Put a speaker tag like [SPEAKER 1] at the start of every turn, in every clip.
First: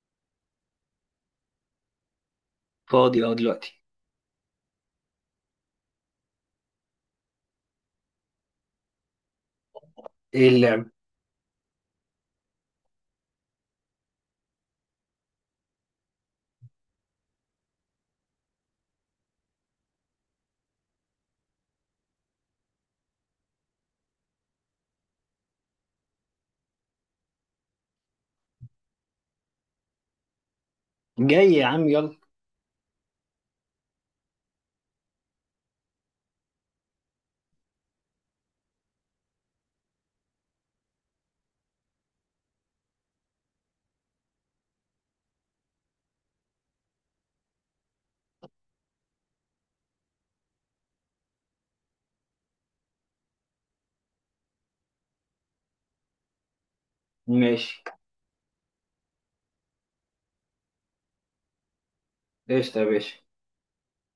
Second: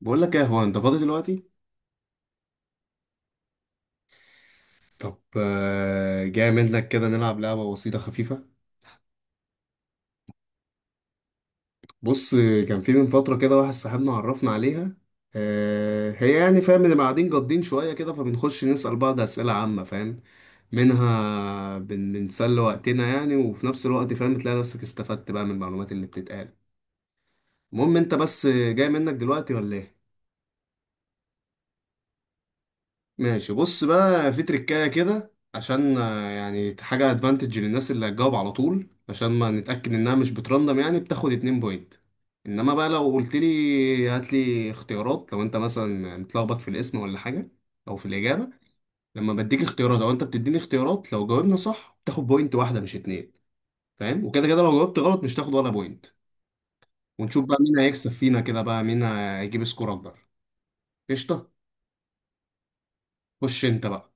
[SPEAKER 1] بقول لك ايه، هو انت فاضي دلوقتي؟
[SPEAKER 2] فاضي اه دلوقتي.
[SPEAKER 1] طب جاي منك كده نلعب لعبة بسيطة خفيفة.
[SPEAKER 2] ايه اللعب؟
[SPEAKER 1] بص كان في من فترة كده واحد صاحبنا عرفنا عليها. هي يعني فاهم اللي قاعدين جادين شوية كده، فبنخش نسأل بعض أسئلة عامة، فاهم. منها بنسلي وقتنا يعني، وفي نفس الوقت فاهم تلاقي نفسك استفدت بقى من المعلومات اللي بتتقال. المهم انت بس جاي منك دلوقتي ولا ايه؟
[SPEAKER 2] جاي يا عم، يلا.
[SPEAKER 1] ماشي. بص بقى في تريكاية كده، عشان يعني حاجة ادفانتج للناس اللي هتجاوب على طول، عشان ما نتأكد انها مش بترندم، يعني بتاخد اتنين بوينت. انما بقى لو قلت لي هات لي اختيارات، لو انت مثلا متلخبط في الاسم ولا حاجة او في الإجابة، لما بديك اختيارات او انت بتديني اختيارات، لو جاوبنا صح بتاخد بوينت واحدة مش اتنين، فاهم. وكده كده لو جاوبت غلط مش تاخد ولا بوينت. ونشوف بقى مين
[SPEAKER 2] ماشي.
[SPEAKER 1] هيكسب فينا كده، بقى مين هيجيب سكور اكبر. قشطة.
[SPEAKER 2] قشطة يا باشا.
[SPEAKER 1] خش انت بقى،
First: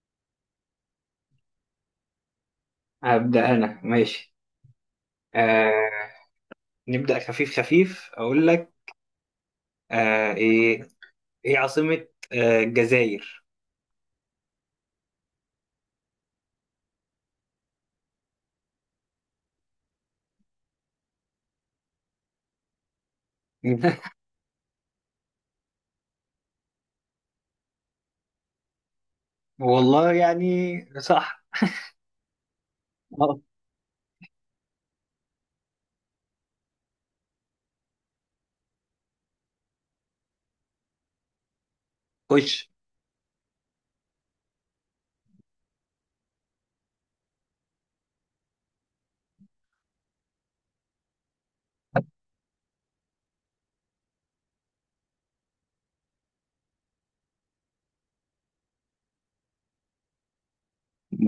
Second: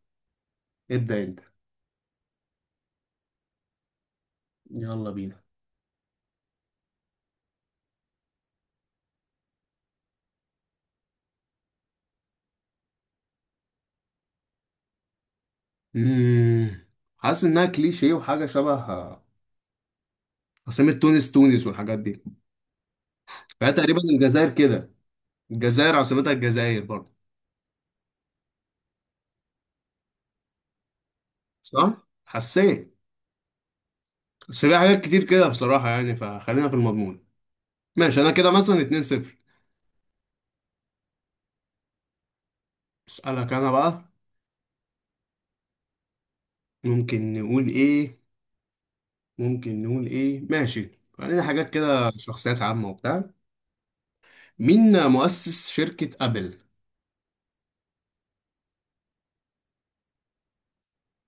[SPEAKER 1] ابدأ انت.
[SPEAKER 2] هبدأ انا، ماشي.
[SPEAKER 1] يلا بينا.
[SPEAKER 2] آه. نبدأ خفيف خفيف، اقول لك. ايه؟ ايه عاصمة الجزائر؟
[SPEAKER 1] مم. حاسس انها كليشيه وحاجه شبه، عاصمه تونس تونس والحاجات دي، فهي تقريبا الجزائر كده. الجزائر عاصمتها الجزائر برضه.
[SPEAKER 2] والله يعني، صح.
[SPEAKER 1] صح حسيت.
[SPEAKER 2] آه،
[SPEAKER 1] بس في حاجات كتير كده بصراحه يعني، فخلينا في المضمون. ماشي، انا كده مثلا 2-0.
[SPEAKER 2] خش
[SPEAKER 1] اسالك انا بقى. ممكن نقول ايه؟ ممكن نقول ايه، ماشي، خلينا حاجات كده، شخصيات عامه وبتاع. مين مؤسس شركه ابل؟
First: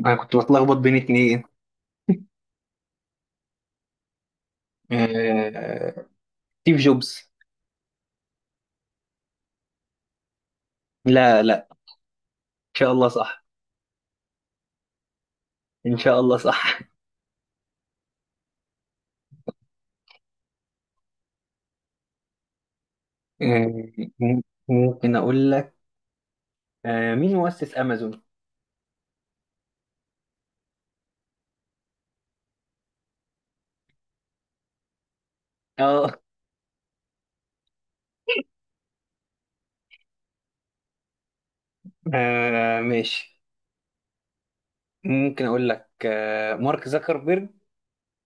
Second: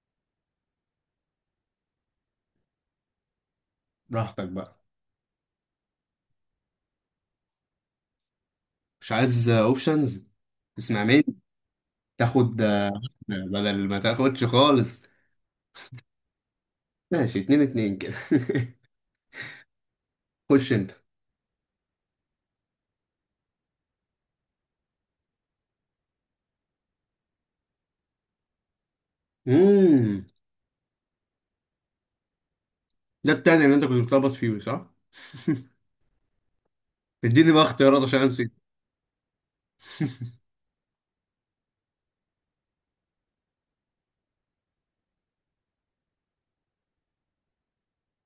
[SPEAKER 2] انا كنت بتلخبط بين اتنين.
[SPEAKER 1] براحتك بقى.
[SPEAKER 2] آه ستيف جوبز.
[SPEAKER 1] مش عايز اوبشنز؟ تسمع،
[SPEAKER 2] لا لا.
[SPEAKER 1] تاخد
[SPEAKER 2] ان شاء الله صح.
[SPEAKER 1] بدل ما تاخدش خالص.
[SPEAKER 2] ان شاء الله صح.
[SPEAKER 1] ماشي، اتنين اتنين كده. خش انت.
[SPEAKER 2] آه، ممكن اقول لك مين مؤسس امازون.
[SPEAKER 1] امم ده التاني اللي انت كنت بتلخبط فيه، صح؟
[SPEAKER 2] اه.
[SPEAKER 1] اديني بقى اختيارات عشان انسى.
[SPEAKER 2] ماشي. ممكن اقول لك مارك زكربيرج،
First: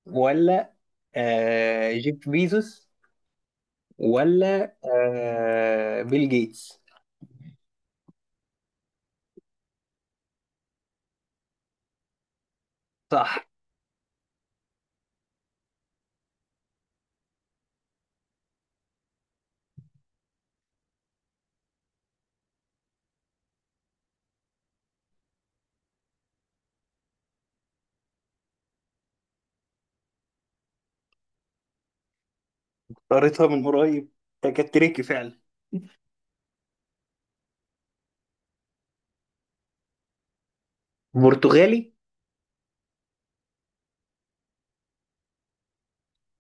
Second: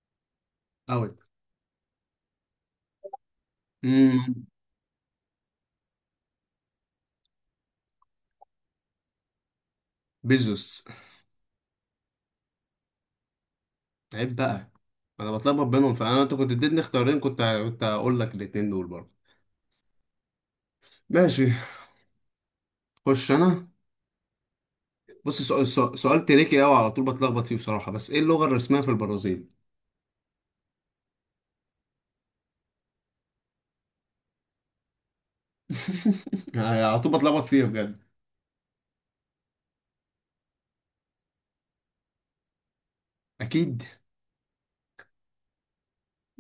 [SPEAKER 2] ولا
[SPEAKER 1] اوت.
[SPEAKER 2] جيف بيزوس،
[SPEAKER 1] امم
[SPEAKER 2] ولا بيل جيتس؟
[SPEAKER 1] بيزوس.
[SPEAKER 2] صح.
[SPEAKER 1] عيب بقى. انا بتلخبط بينهم، فانا انت كنت اديتني اختيارين، كنت هقول لك الاتنين دول برضه. ماشي، خش انا. بص، سؤال تريكي قوي، على طول بتلخبط فيه بصراحة، بس ايه اللغة الرسمية في البرازيل؟
[SPEAKER 2] قريتها من قريب، ده كانت تريكي فعلا.
[SPEAKER 1] على طول بتلخبط فيها بجد.
[SPEAKER 2] برتغالي،
[SPEAKER 1] اكيد.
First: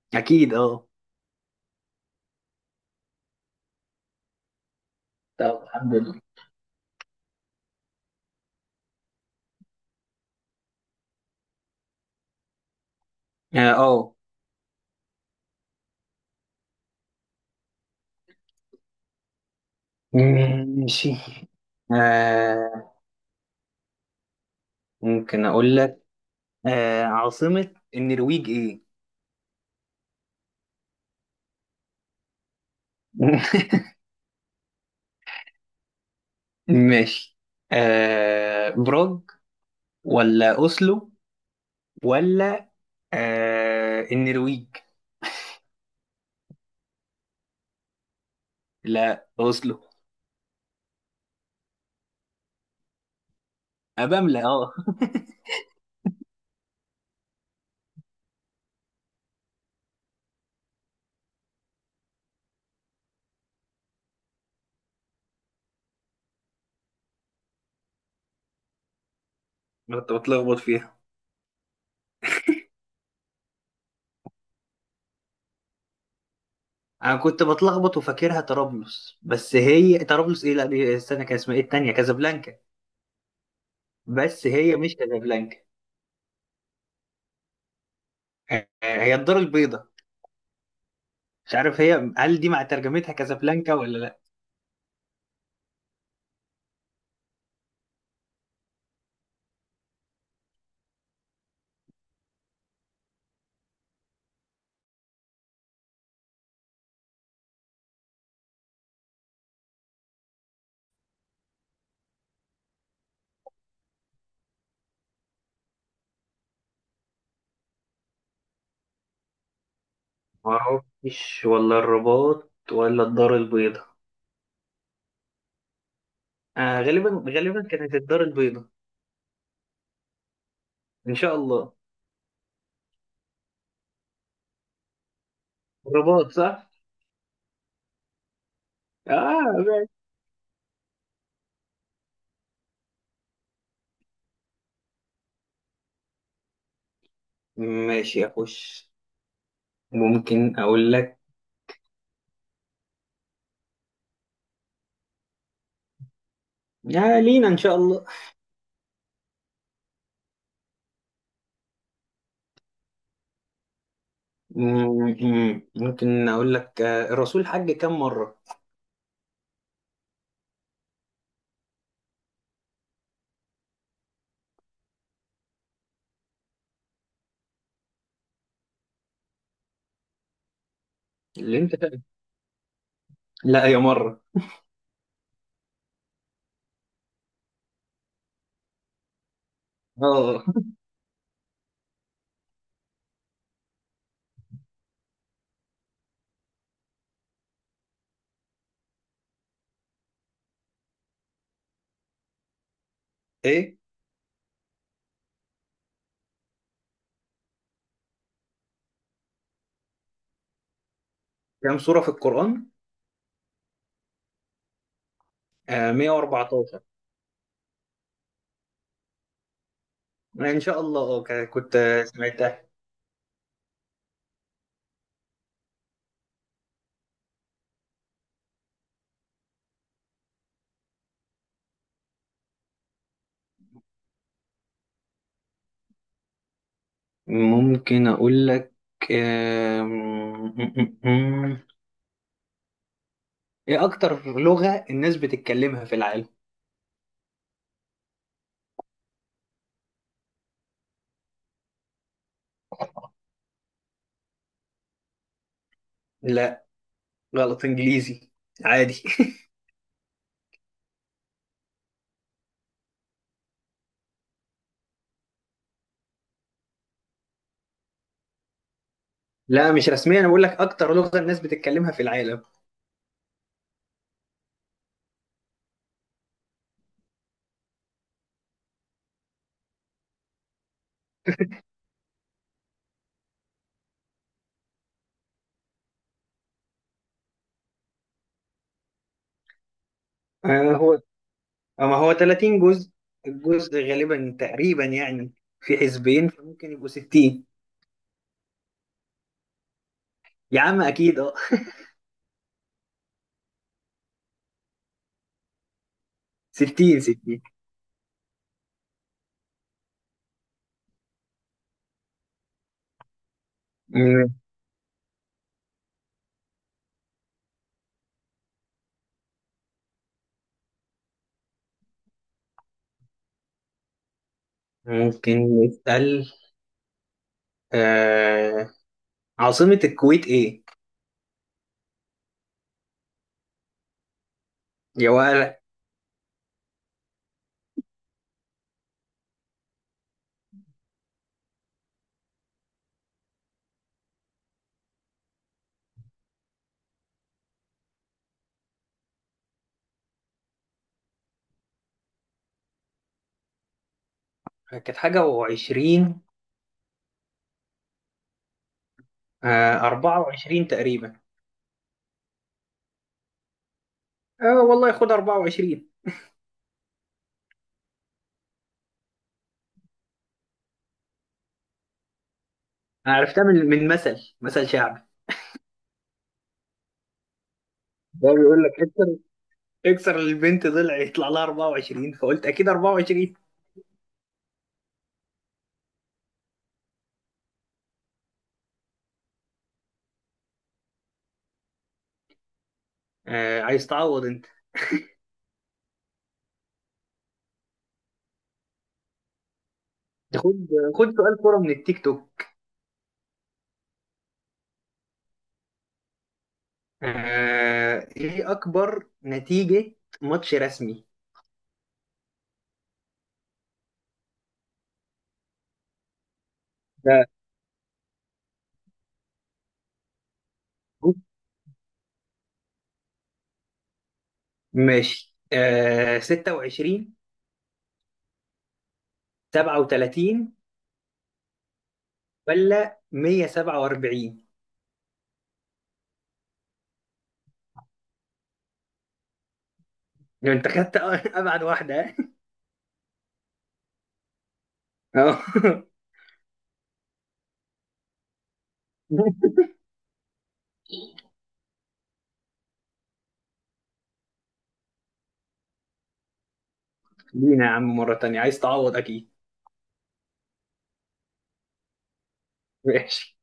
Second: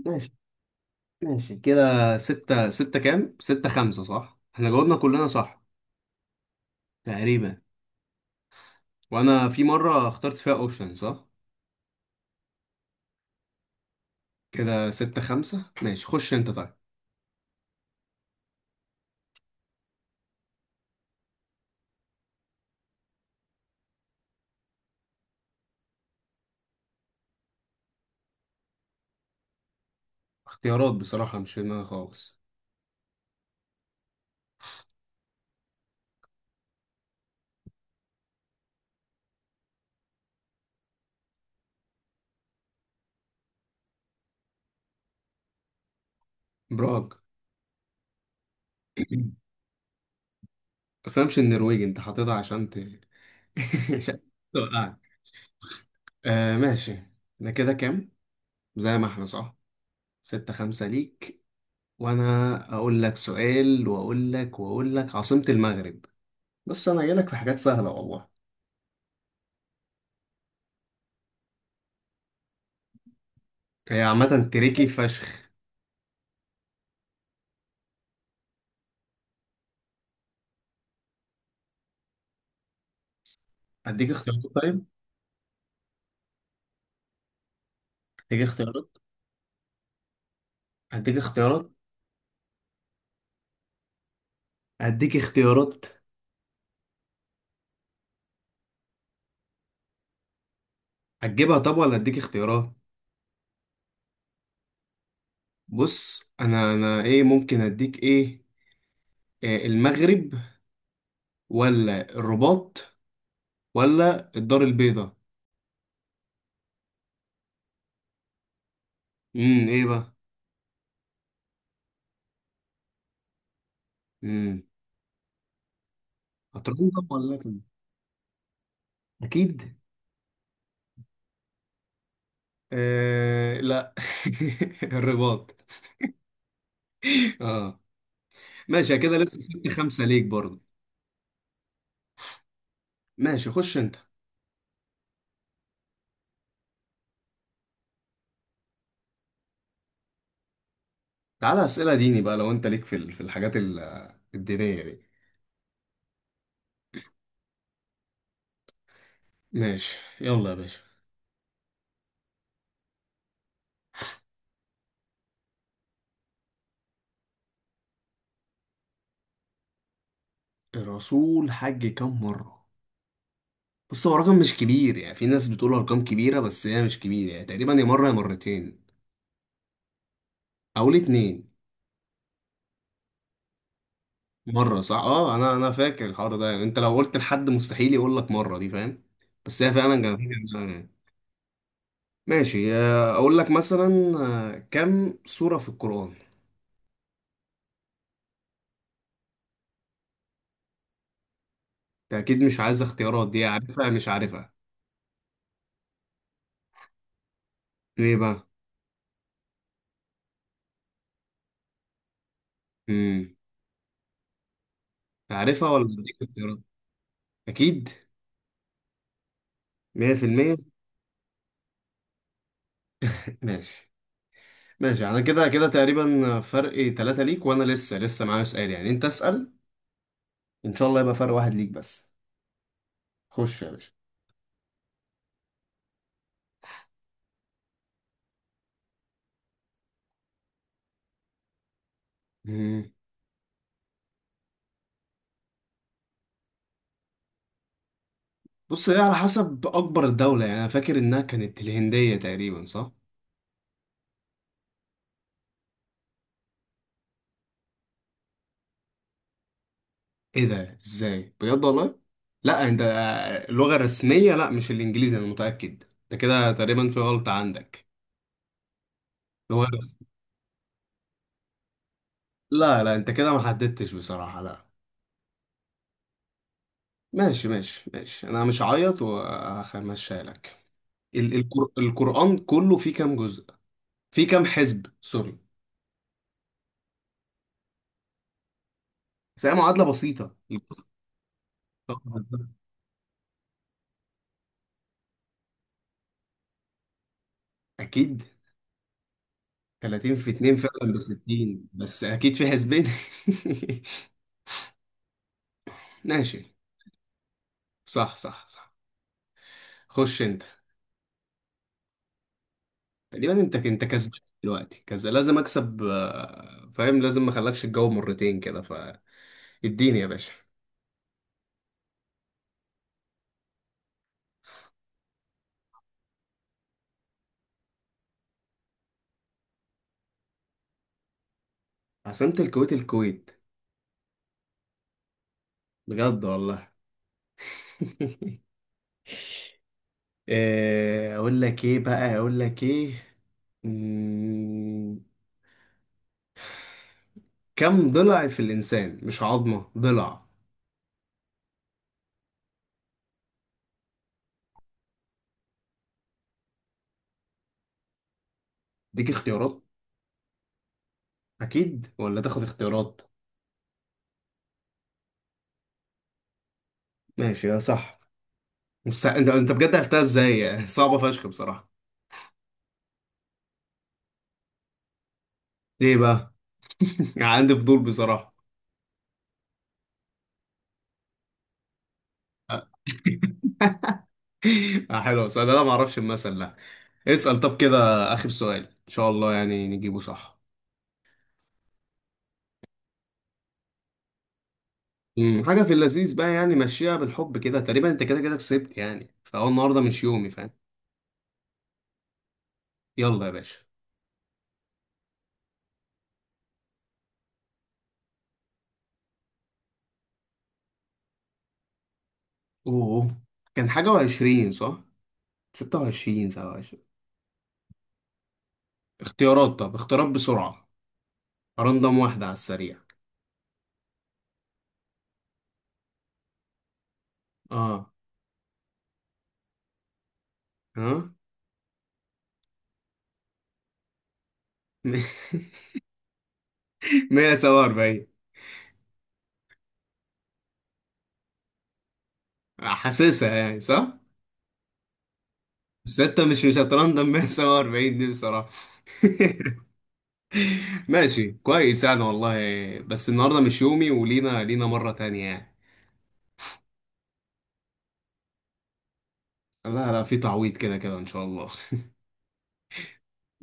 [SPEAKER 1] ماشي،
[SPEAKER 2] اكيد اه.
[SPEAKER 1] ماشي كده ستة ستة كام؟ ستة خمسة، صح؟ احنا جاوبنا كلنا
[SPEAKER 2] طب
[SPEAKER 1] صح
[SPEAKER 2] الحمد لله.
[SPEAKER 1] تقريبا. وأنا في مرة اخترت فيها أوبشن، صح؟
[SPEAKER 2] اه.
[SPEAKER 1] كده ستة خمسة. ماشي، خش أنت طيب.
[SPEAKER 2] ماشي. آه، ممكن اقول لك عاصمة النرويج ايه؟
[SPEAKER 1] اختيارات بصراحة مش في دماغي خالص.
[SPEAKER 2] ماشي. براغ ولا اوسلو، ولا النرويج؟
[SPEAKER 1] براغ.
[SPEAKER 2] لا، اوسلو.
[SPEAKER 1] بس أنا مش النرويج أنت حاططها عشان عشان
[SPEAKER 2] ابملة اه.
[SPEAKER 1] توقعني. آه، ماشي. احنا كده كام؟ زي ما احنا، صح؟ ستة خمسة ليك. وأنا أقول لك سؤال وأقول لك عاصمة المغرب. بس أنا جايلك في حاجات سهلة والله.
[SPEAKER 2] أنا كنت بتلخبط فيها.
[SPEAKER 1] هي عامة تريكي فشخ.
[SPEAKER 2] انا كنت بتلخبط، وفاكرها طرابلس، بس هي طرابلس ايه؟ لا، دي استنى، كان اسمها ايه؟ التانية كازابلانكا.
[SPEAKER 1] هديك اختيارات
[SPEAKER 2] بس هي
[SPEAKER 1] طيب.
[SPEAKER 2] مش كازابلانكا.
[SPEAKER 1] هديك اختيارات.
[SPEAKER 2] هي الدار البيضاء.
[SPEAKER 1] هديك
[SPEAKER 2] مش
[SPEAKER 1] اختيارات.
[SPEAKER 2] عارف هي، هل دي مع ترجمتها كازابلانكا ولا لا.
[SPEAKER 1] هديك اختيارات. هتجيبها طب ولا هديك اختيارات؟ بص، انا ايه، ممكن اديك ايه. المغرب، ولا الرباط، ولا الدار البيضاء؟ ايه بقى.
[SPEAKER 2] ما اعرفش، ولا الرباط ولا الدار البيضاء.
[SPEAKER 1] امم هتردم طب
[SPEAKER 2] غالبا
[SPEAKER 1] ولا لأ؟
[SPEAKER 2] غالبا كانت الدار البيضاء.
[SPEAKER 1] اكيد.
[SPEAKER 2] ان شاء الله.
[SPEAKER 1] آه، لا. الرباط.
[SPEAKER 2] الرباط صح.
[SPEAKER 1] اه، ماشي كده لسه
[SPEAKER 2] اه،
[SPEAKER 1] ستة
[SPEAKER 2] ماشي.
[SPEAKER 1] خمسة ليك برضه. ماشي خش انت.
[SPEAKER 2] ماشي يا خوش. ممكن اقول لك
[SPEAKER 1] تعالى اسئلة ديني بقى، لو انت ليك في في الحاجات الدينية دي.
[SPEAKER 2] لينا ان شاء الله.
[SPEAKER 1] ماشي يلا يا باشا.
[SPEAKER 2] ممكن اقول لك، الرسول حج كم مره؟
[SPEAKER 1] الرسول حج كام مرة؟ بص هو رقم مش كبير يعني، في ناس بتقول ارقام كبيرة بس هي مش كبيرة، يعني تقريبا يا مرة يا مرتين او الاتنين.
[SPEAKER 2] اللي انت فاهم. لا، يا مره.
[SPEAKER 1] مرة، صح. اه، انا فاكر الحوار ده، يعني انت لو قلت لحد مستحيل يقول لك مرة دي، فاهم. بس هي فعلا كانت
[SPEAKER 2] اه.
[SPEAKER 1] كده. ماشي، اقول لك مثلا كم سورة في القرآن؟ انت اكيد مش عايز اختيارات. دي
[SPEAKER 2] ايه،
[SPEAKER 1] عارفها مش عارفها ليه بقى.
[SPEAKER 2] كم سوره في القران؟
[SPEAKER 1] امم عارفها ولا بديك اختيارات؟
[SPEAKER 2] 114.
[SPEAKER 1] اكيد. 100%.
[SPEAKER 2] ان شاء الله اه. كنت سمعتها.
[SPEAKER 1] ماشي، ماشي. انا كده كده تقريبا فرق ثلاثة ليك، وانا لسه لسه معايا سؤال يعني، انت اسأل، ان شاء الله يبقى فرق واحد ليك بس. خش يا باشا.
[SPEAKER 2] ممكن اقول لك آه، م- م- م- م.
[SPEAKER 1] مم.
[SPEAKER 2] ايه اكتر لغه الناس بتتكلمها في العالم؟
[SPEAKER 1] بص هي على حسب اكبر دولة، يعني انا فاكر انها كانت الهندية تقريبا، صح؟
[SPEAKER 2] لا، غلط. انجليزي، عادي.
[SPEAKER 1] ايه ده، ازاي بجد والله. لا، انت اللغة الرسمية، لا مش الانجليزي، انا متأكد. انت كده تقريبا في غلطة عندك. اللغة
[SPEAKER 2] لا، مش
[SPEAKER 1] الرسمية.
[SPEAKER 2] رسميا، انا بقول لك اكتر لغه الناس بتتكلمها في العالم.
[SPEAKER 1] لا لا، انت كده ما حددتش بصراحة، لا. ماشي ماشي ماشي، انا مش هعيط وهمشيها لك. القرآن كله فيه كام جزء؟ فيه كام حزب، سوري. بس هي معادلة بسيطة.
[SPEAKER 2] هو، اما هو
[SPEAKER 1] طبعاً ده.
[SPEAKER 2] 30 جزء. الجزء غالبا تقريبا يعني في حزبين، فممكن يبقوا 60.
[SPEAKER 1] أكيد 30 في 2
[SPEAKER 2] يا عم
[SPEAKER 1] فعلا ب
[SPEAKER 2] اكيد اه.
[SPEAKER 1] 60، بس أكيد في حزبين. ماشي،
[SPEAKER 2] 60، 60.
[SPEAKER 1] صح صح صح. خش أنت. تقريبا أنت كسبان
[SPEAKER 2] مم.
[SPEAKER 1] دلوقتي كذا، لازم أكسب فاهم، لازم ما أخلكش الجو مرتين كده. فاديني يا باشا.
[SPEAKER 2] ممكن نسأل آه عاصمة الكويت ايه؟
[SPEAKER 1] عاصمة الكويت الكويت،
[SPEAKER 2] يا ولا.
[SPEAKER 1] بجد والله. اقول لك ايه بقى، اقول لك ايه، مم، كم ضلع في الانسان، مش عظمة ضلع؟
[SPEAKER 2] كانت حاجة و20.
[SPEAKER 1] ديك اختيارات
[SPEAKER 2] 24 تقريبا.
[SPEAKER 1] اكيد، ولا تاخد اختيارات؟
[SPEAKER 2] اه والله، خد 24.
[SPEAKER 1] ماشي يا صح. بس انت بجد عرفتها ازاي؟ صعبة فشخ بصراحة.
[SPEAKER 2] أنا عرفتها من مثل شعبي.
[SPEAKER 1] ليه بقى؟ عندي فضول
[SPEAKER 2] ده
[SPEAKER 1] بصراحة.
[SPEAKER 2] بيقول لك اكسر اكسر البنت ضلع، يطلع لها 24، فقلت اكيد 24.
[SPEAKER 1] حلو بس انا ما اعرفش المثل ده. اسأل طب كده اخر سؤال، ان شاء الله يعني نجيبه صح.
[SPEAKER 2] عايز تعوض انت.
[SPEAKER 1] حاجة في اللذيذ بقى يعني، مشيها بالحب كده، تقريبا انت كده كده كسبت يعني، فهو النهارده مش يومي، فاهم.
[SPEAKER 2] خد خد سؤال كورة من التيك توك.
[SPEAKER 1] يلا يا باشا.
[SPEAKER 2] ايه اكبر نتيجة ماتش رسمي؟
[SPEAKER 1] اوه. كان حاجة وعشرين، صح؟ 26، 27.
[SPEAKER 2] ده
[SPEAKER 1] اختيارات طب، اختيارات بسرعة، رندم واحدة على السريع.
[SPEAKER 2] ماشي. 26،
[SPEAKER 1] اه.
[SPEAKER 2] 37،
[SPEAKER 1] ها.
[SPEAKER 2] ولا 147؟
[SPEAKER 1] 147.
[SPEAKER 2] لو انت خدت ابعد واحدة.
[SPEAKER 1] حاسسها يعني، صح؟
[SPEAKER 2] اه.
[SPEAKER 1] بس انت مش هترندم 147 دي بصراحة. ماشي كويس يعني والله. بس النهاردة مش يومي، ولينا مرة تانية يعني.
[SPEAKER 2] لينا يا عم، مرة تانية عايز تعوض اكيد.
[SPEAKER 1] لا لا، في تعويض كده كده إن شاء الله.
[SPEAKER 2] ماشي.